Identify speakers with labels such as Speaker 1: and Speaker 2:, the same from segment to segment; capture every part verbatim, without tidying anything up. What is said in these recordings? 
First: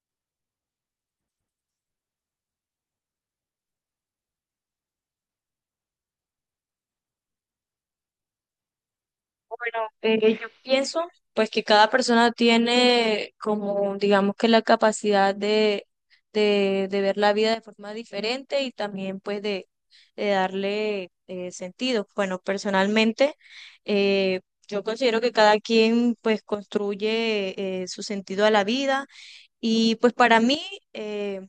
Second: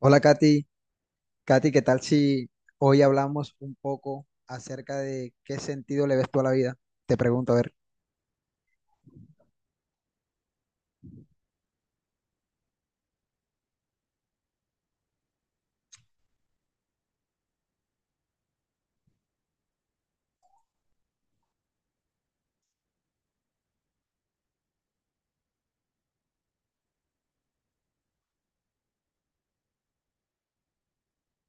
Speaker 1: Hola Katy, Katy, ¿qué tal si hoy hablamos un poco acerca de qué sentido le ves tú a la vida? Te pregunto, a ver.
Speaker 2: Bueno, eh, yo pienso pues que cada persona tiene, como digamos, que la capacidad de, de, de ver la vida de forma diferente y también pues de, de darle eh, sentido. Bueno, personalmente, eh, yo considero que cada quien pues construye eh, su sentido a la vida, y pues para mí eh,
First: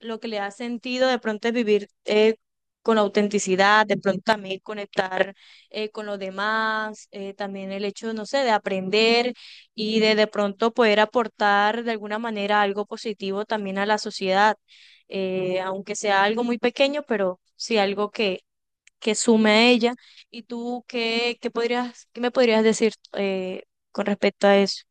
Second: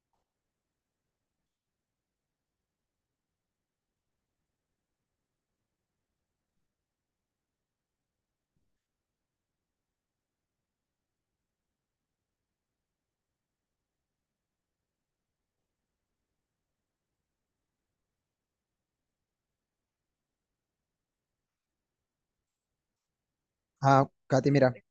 Speaker 2: lo que le ha sentido de pronto es vivir eh, con autenticidad, de pronto también conectar eh, con los demás, eh, también el hecho, no sé, de aprender y de de pronto poder aportar de alguna manera algo positivo también a la sociedad, eh, aunque sea algo muy pequeño, pero sí algo que, que sume a ella. ¿Y tú qué, qué podrías, qué me podrías decir eh, con
Speaker 1: Ah,
Speaker 2: respecto
Speaker 1: Katy,
Speaker 2: a
Speaker 1: mira,
Speaker 2: eso?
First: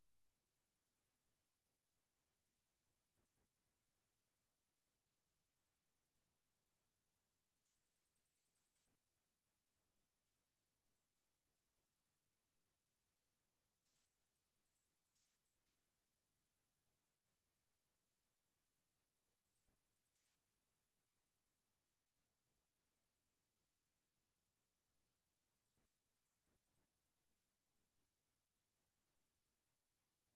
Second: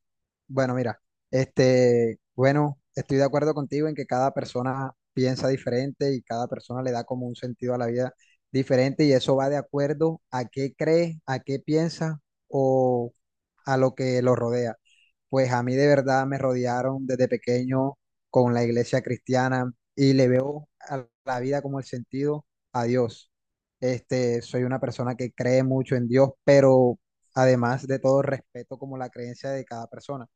Speaker 1: bueno, mira, este, bueno, estoy de acuerdo contigo en que cada persona piensa diferente y cada persona le da como un sentido a la vida diferente, y eso va de acuerdo a qué cree, a qué piensa o a lo que lo rodea. Pues a mí de verdad me rodearon desde pequeño con la iglesia cristiana y le veo a la vida como el sentido a Dios. Este, soy una persona que cree mucho en Dios, pero además de todo respeto como la creencia de cada persona.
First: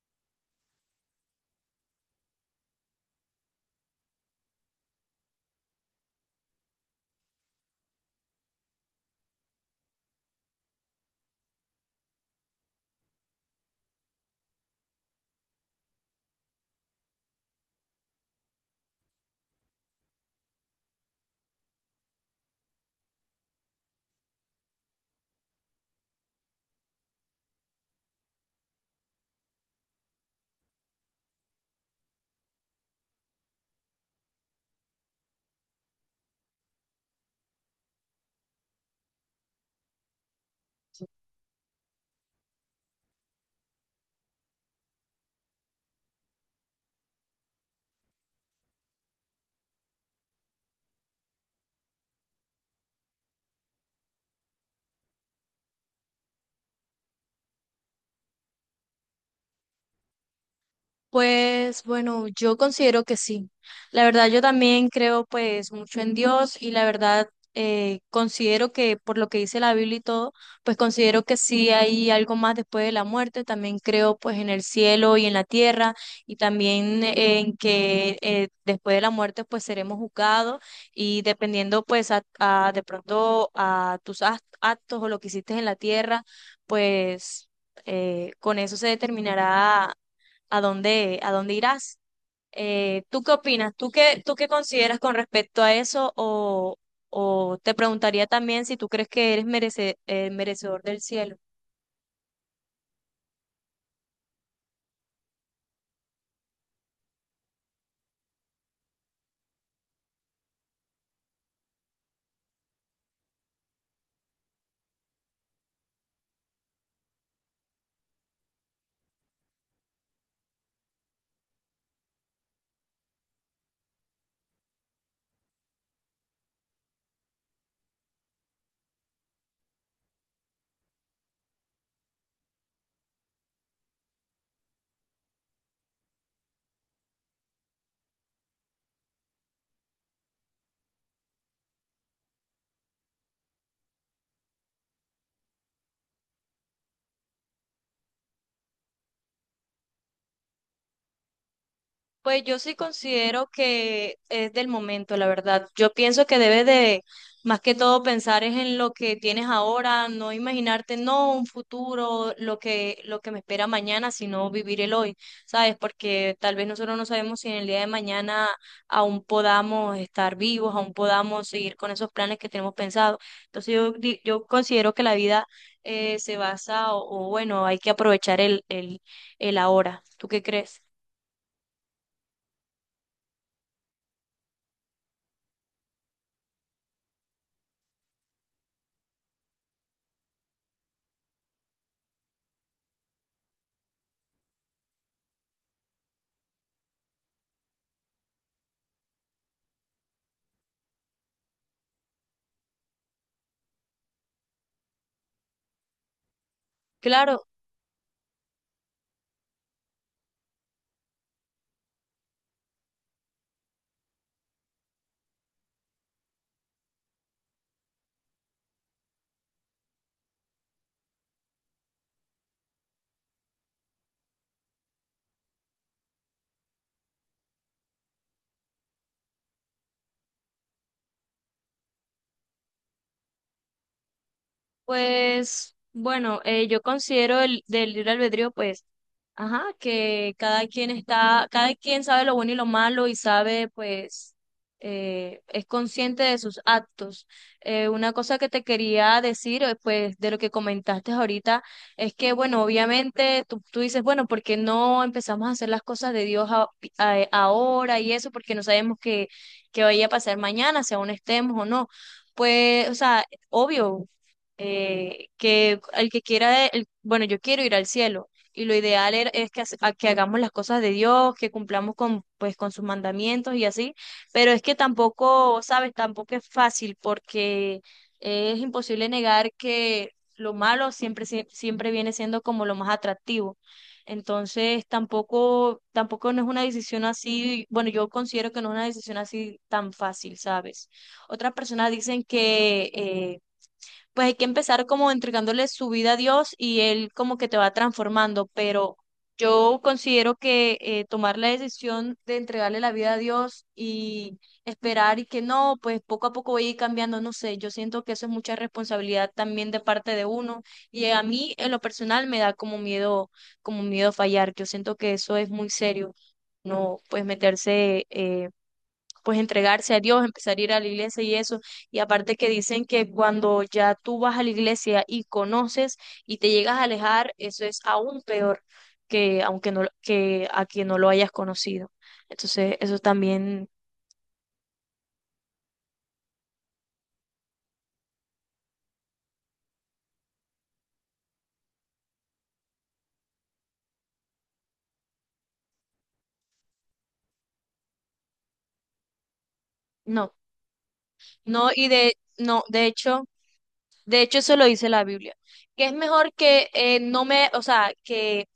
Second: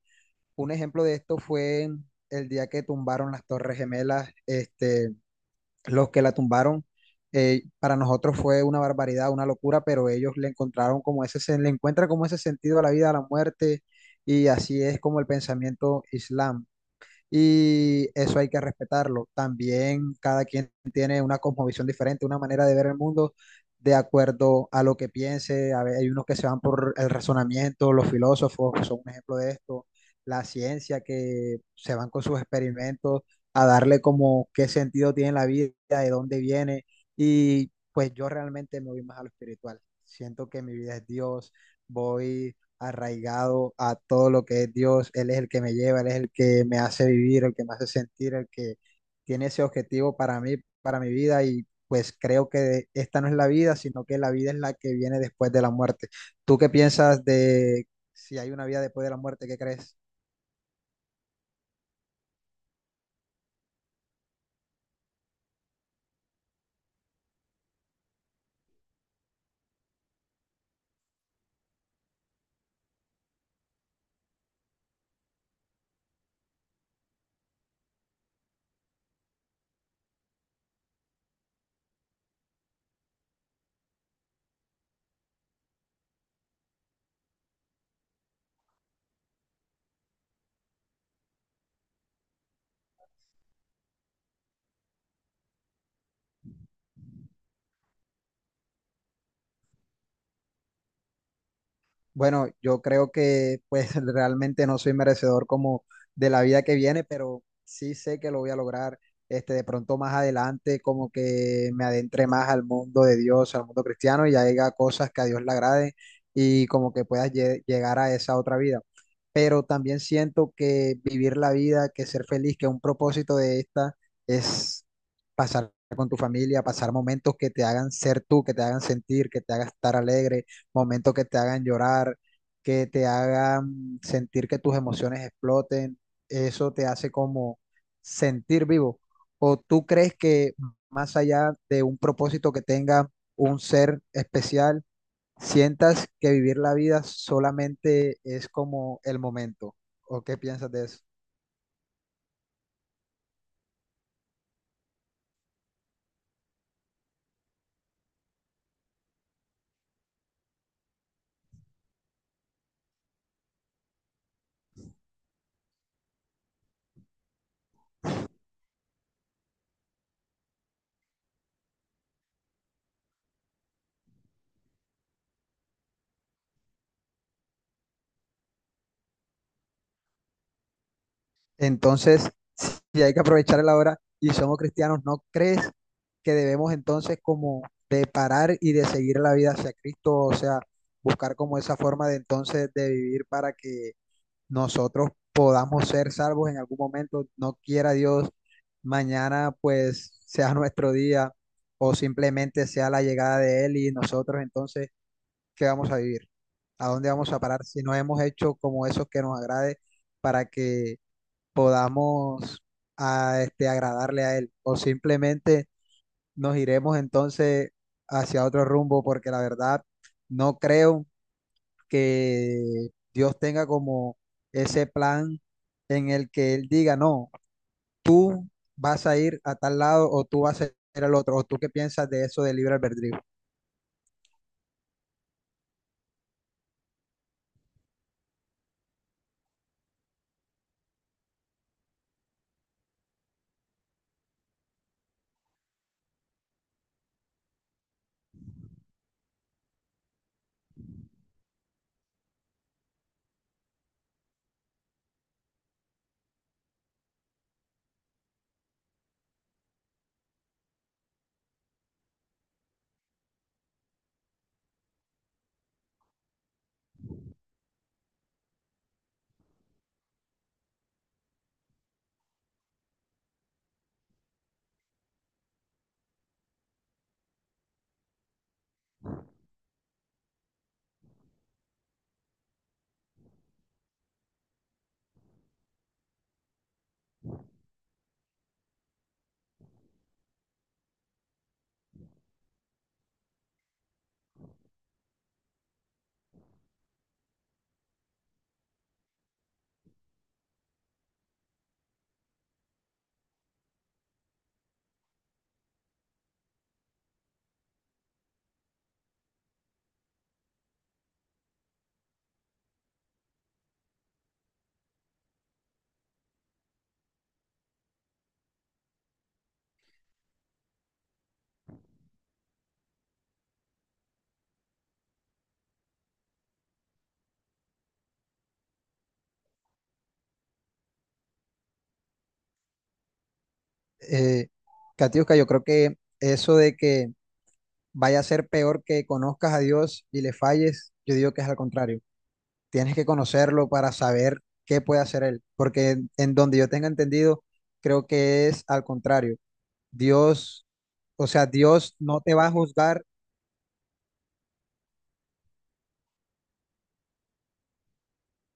Speaker 1: Un ejemplo de esto fue el día que tumbaron las Torres Gemelas, este, los que la tumbaron, eh, para nosotros fue una barbaridad, una locura, pero ellos le encontraron como ese, sen- le encuentran como ese sentido a la vida, a la muerte, y así es como el pensamiento islam, y eso hay que respetarlo. También cada quien tiene una cosmovisión diferente, una manera de ver el mundo de acuerdo a lo que piense. A ver, hay unos que se van por el razonamiento, los filósofos son un ejemplo de esto, la ciencia que se van con sus experimentos a darle como qué sentido tiene la vida, de dónde viene, y pues yo realmente me voy más a lo espiritual. Siento que mi vida es Dios, voy arraigado a todo lo que es Dios. Él es el que me lleva, Él es el que me hace vivir, el que me hace sentir, el que tiene ese objetivo para mí, para mi vida, y pues creo que esta no es la vida, sino que la vida es la que viene después de la muerte. ¿Tú qué piensas de si hay una vida después de la muerte? ¿Qué crees?
Speaker 2: Pues bueno, yo considero que sí. La verdad, yo también creo pues mucho en Dios, y la verdad eh, considero que, por lo que dice la Biblia y todo, pues considero que sí hay algo más después de la muerte. También creo pues en el cielo y en la tierra, y también eh, en que, eh, después de la muerte, pues seremos juzgados, y dependiendo pues a, a- de pronto a tus act- actos, o lo que hiciste en la tierra, pues eh, con eso se determinará a dónde, a dónde irás. Eh, ¿tú qué opinas? ¿Tú qué, tú qué consideras con respecto a eso? O, o te preguntaría también si tú crees que eres merece- eh, merecedor del cielo.
Speaker 1: Bueno, yo creo que pues realmente no soy merecedor como de la vida que viene, pero sí sé que lo voy a lograr. Este, de pronto más adelante, como que me adentre más al mundo de Dios, al mundo cristiano, y haga cosas que a Dios le agrade y como que puedas lle- llegar a esa otra vida. Pero también siento que vivir la vida, que ser feliz, que un propósito de esta es pasar con tu familia, pasar momentos que te hagan ser tú, que te hagan sentir, que te hagan estar alegre, momentos que te hagan llorar, que te hagan sentir que tus emociones exploten, eso te hace como sentir vivo. ¿O tú crees que más allá de un propósito que tenga un ser especial, sientas que vivir la vida solamente es como el momento? ¿O qué piensas de eso?
Speaker 2: Pues yo sí considero que es del momento, la verdad. Yo pienso que debes de, más que todo, pensar es en lo que tienes ahora, no imaginarte, no un futuro, lo que, lo que me espera mañana, sino vivir el hoy, ¿sabes? Porque tal vez nosotros no sabemos si en el día de mañana aún podamos estar vivos, aún podamos seguir con esos planes que tenemos pensados. Entonces yo, di- yo considero que la vida eh, se basa, o, o bueno, hay que aprovechar el, el, el ahora. ¿Tú qué crees?
Speaker 1: Entonces, si hay que aprovechar la hora y somos cristianos, ¿no crees que debemos entonces como de parar y de seguir la vida hacia Cristo? O sea, buscar como esa forma de entonces de vivir para que nosotros podamos ser salvos en algún momento. No quiera Dios, mañana pues sea nuestro día o simplemente sea la llegada de Él, y nosotros entonces, ¿qué vamos a vivir? ¿A dónde vamos a
Speaker 2: Claro.
Speaker 1: parar si no hemos hecho como eso que nos agrade para que podamos a, este, agradarle a él, o simplemente nos iremos entonces hacia otro rumbo? Porque la verdad no creo que Dios tenga como ese plan en el que él diga, no, vas a ir a tal lado o tú vas a ir al otro. ¿O tú qué piensas de eso de libre albedrío?
Speaker 2: Pues bueno, eh, yo considero el del libre albedrío, pues ajá, que cada quien está, cada quien sabe lo bueno y lo malo, y sabe, pues, eh, es consciente de sus actos. Eh, una cosa que te quería decir, eh, pues, de lo que comentaste ahorita, es que, bueno, obviamente tú, tú dices, bueno, ¿por qué no empezamos a hacer las cosas de Dios a- a- ahora y eso? Porque no sabemos qué qué vaya a pasar mañana, si aún estemos o no. Pues, o sea, obvio, eh, que el que quiera, el- bueno, yo quiero ir al cielo, y lo ideal era- es que, hace- a- que hagamos las cosas de Dios, que cumplamos con, pues, con sus mandamientos y así, pero es que tampoco, sabes, tampoco es fácil, porque es imposible negar que lo malo siempre, sie- siempre viene siendo como lo más atractivo. Entonces, tampoco, tampoco no es una decisión así, bueno, yo considero que no es una decisión así tan fácil, ¿sabes? Otras personas dicen que, eh, pues hay que empezar como entregándole su vida a Dios, y Él como que te va transformando, pero yo considero que, eh, tomar la decisión de entregarle la vida a Dios y esperar y que no, pues poco a poco voy a ir cambiando, no sé, yo siento que eso es mucha responsabilidad también de parte de uno, y a mí en lo personal me da como miedo, como miedo fallar, yo siento que eso es muy serio, no, pues meterse, eh, pues entregarse a Dios, empezar a ir a la iglesia y eso. Y aparte que dicen que cuando ya tú vas a la iglesia y conoces y te llegas a alejar, eso es aún peor que, aunque no, que a quien no lo hayas conocido. Entonces, eso también
Speaker 1: Eh, Katiuska, yo creo que eso de que vaya a ser peor que conozcas a Dios y le falles, yo digo que es al contrario. Tienes que conocerlo para saber qué puede hacer él, porque en, en donde yo tenga entendido, creo que es al contrario.
Speaker 2: no.
Speaker 1: Dios, o sea,
Speaker 2: No, y
Speaker 1: Dios
Speaker 2: de
Speaker 1: no te va a
Speaker 2: no, de
Speaker 1: juzgar,
Speaker 2: hecho, de hecho eso lo dice la Biblia, que es mejor que, eh, no me, o sea, que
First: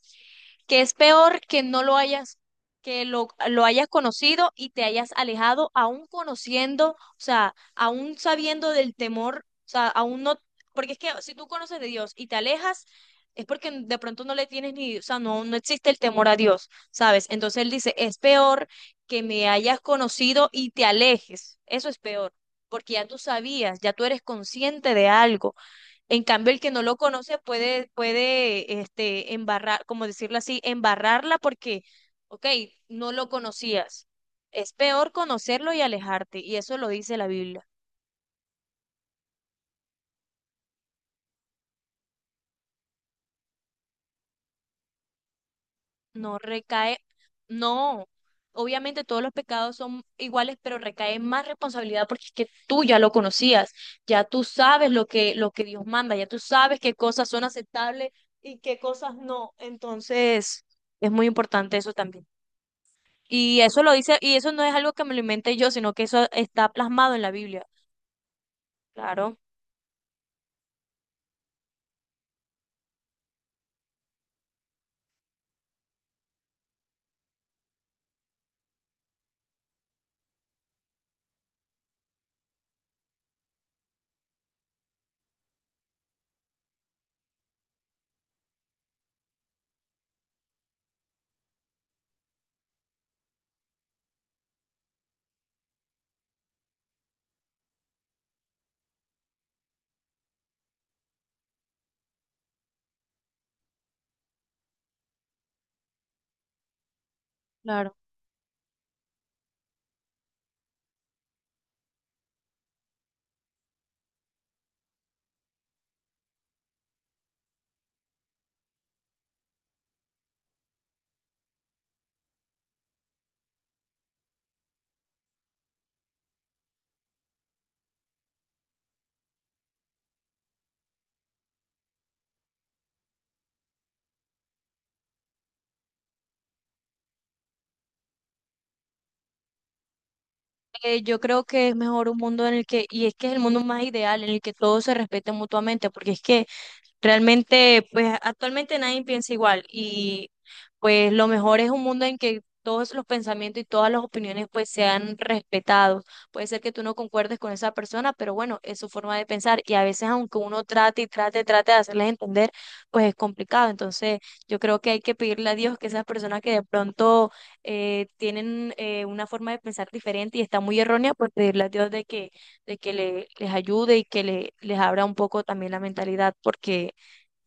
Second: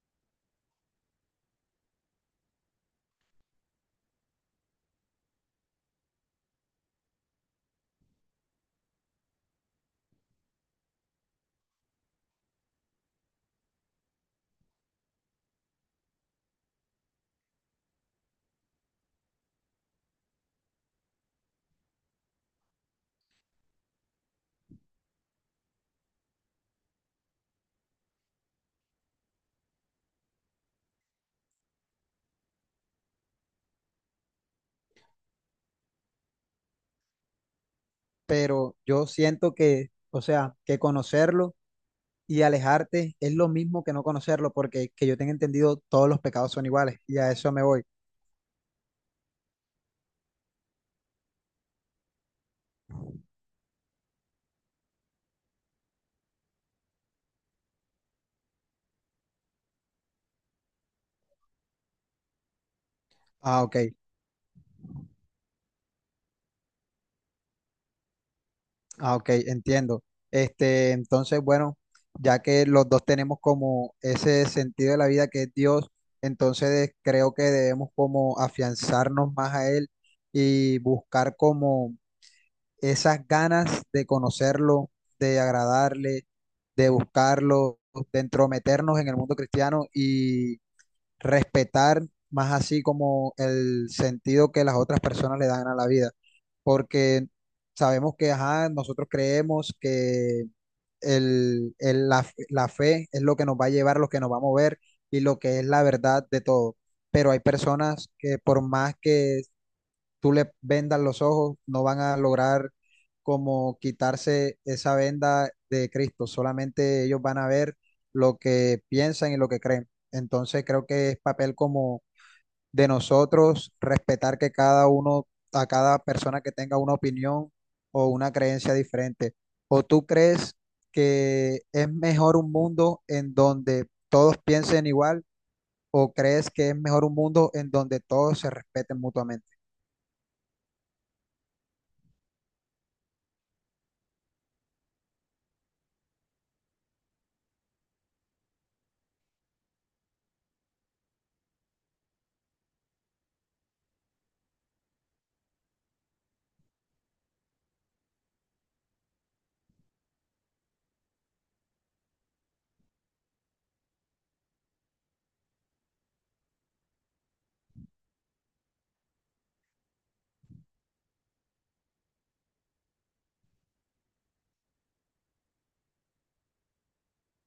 Speaker 2: que es peor que no lo hayas, que lo, lo hayas conocido y te hayas alejado, aún conociendo, o sea, aún sabiendo del temor, o sea, aún no, porque es que si tú conoces de Dios y te alejas, es porque de pronto no le tienes ni, o sea, no, no existe el temor a Dios, ¿sabes? Entonces él dice, es peor que me hayas conocido y te alejes, eso es peor, porque ya tú sabías, ya tú eres consciente de algo. En cambio, el que no lo conoce puede, puede, este, embarrar, como decirlo así, embarrarla porque, ok, no lo conocías. Es peor conocerlo y alejarte, y eso lo dice la Biblia.
Speaker 1: pero yo siento que, o sea, que conocerlo y alejarte es lo mismo que no conocerlo, porque que yo tenga entendido, todos los
Speaker 2: No
Speaker 1: pecados son
Speaker 2: recae,
Speaker 1: iguales y a eso me voy.
Speaker 2: no. Obviamente todos los pecados son iguales, pero recae más responsabilidad, porque es que tú ya lo conocías, ya tú sabes lo que, lo que Dios manda, ya tú sabes qué cosas son aceptables y qué cosas no. Entonces, es muy importante eso también. Y
Speaker 1: Ah, ok.
Speaker 2: eso lo dice, y eso no es algo que me lo inventé yo, sino que eso está plasmado en la Biblia.
Speaker 1: Ah, ok,
Speaker 2: Claro.
Speaker 1: entiendo. Este, entonces, bueno, ya que los dos tenemos como ese sentido de la vida que es Dios, entonces creo que debemos como afianzarnos más a Él y buscar como esas ganas de conocerlo, de agradarle, de buscarlo, de entrometernos en el mundo cristiano, respetar más así como el sentido que las otras personas le dan a la vida, porque sabemos que, ajá, nosotros creemos que el, el- la, la fe es lo que nos va a llevar, lo que nos va a mover y lo que es la verdad de todo, pero hay
Speaker 2: Claro.
Speaker 1: personas que por más que tú le vendas los ojos, no van a lograr como quitarse esa venda de Cristo, solamente ellos van a ver lo que piensan y lo que creen. Entonces creo que es papel como de nosotros respetar que cada uno, a cada persona que tenga una opinión o una creencia diferente. ¿O tú crees que es mejor un mundo en donde todos piensen igual o crees que es mejor un mundo en donde todos se respeten mutuamente?
Speaker 2: Eh, yo creo que es mejor un mundo en el que, y es que es el mundo más ideal, en el que todos se respeten mutuamente, porque es que realmente, pues actualmente nadie piensa igual, y pues lo mejor es un mundo en que todos los pensamientos y todas las opiniones pues sean respetados. Puede ser que tú no concuerdes con esa persona, pero bueno, es su forma de pensar, y a veces aunque uno trate y trate, trate de hacerles entender, pues es complicado. Entonces, yo creo que hay que pedirle a Dios que esas personas que de pronto eh, tienen eh, una forma de pensar diferente y está muy errónea, pues pedirle a Dios de que, de que le- les ayude, y que le- les abra un poco también la mentalidad, porque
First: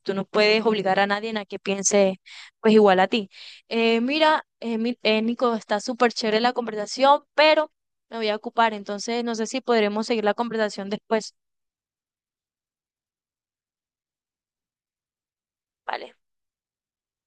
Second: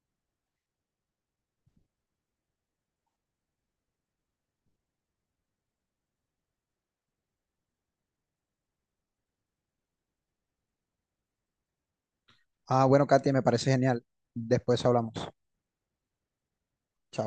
Speaker 2: tú no puedes obligar a nadie a que piense pues igual a ti. Eh, mira, eh, mi- eh, Nico, está súper chévere la conversación, pero me voy a ocupar, entonces no sé si podremos seguir la conversación después,
Speaker 1: Ah, bueno, Katia, me parece genial. Después hablamos.
Speaker 2: ¿vale?
Speaker 1: Chao.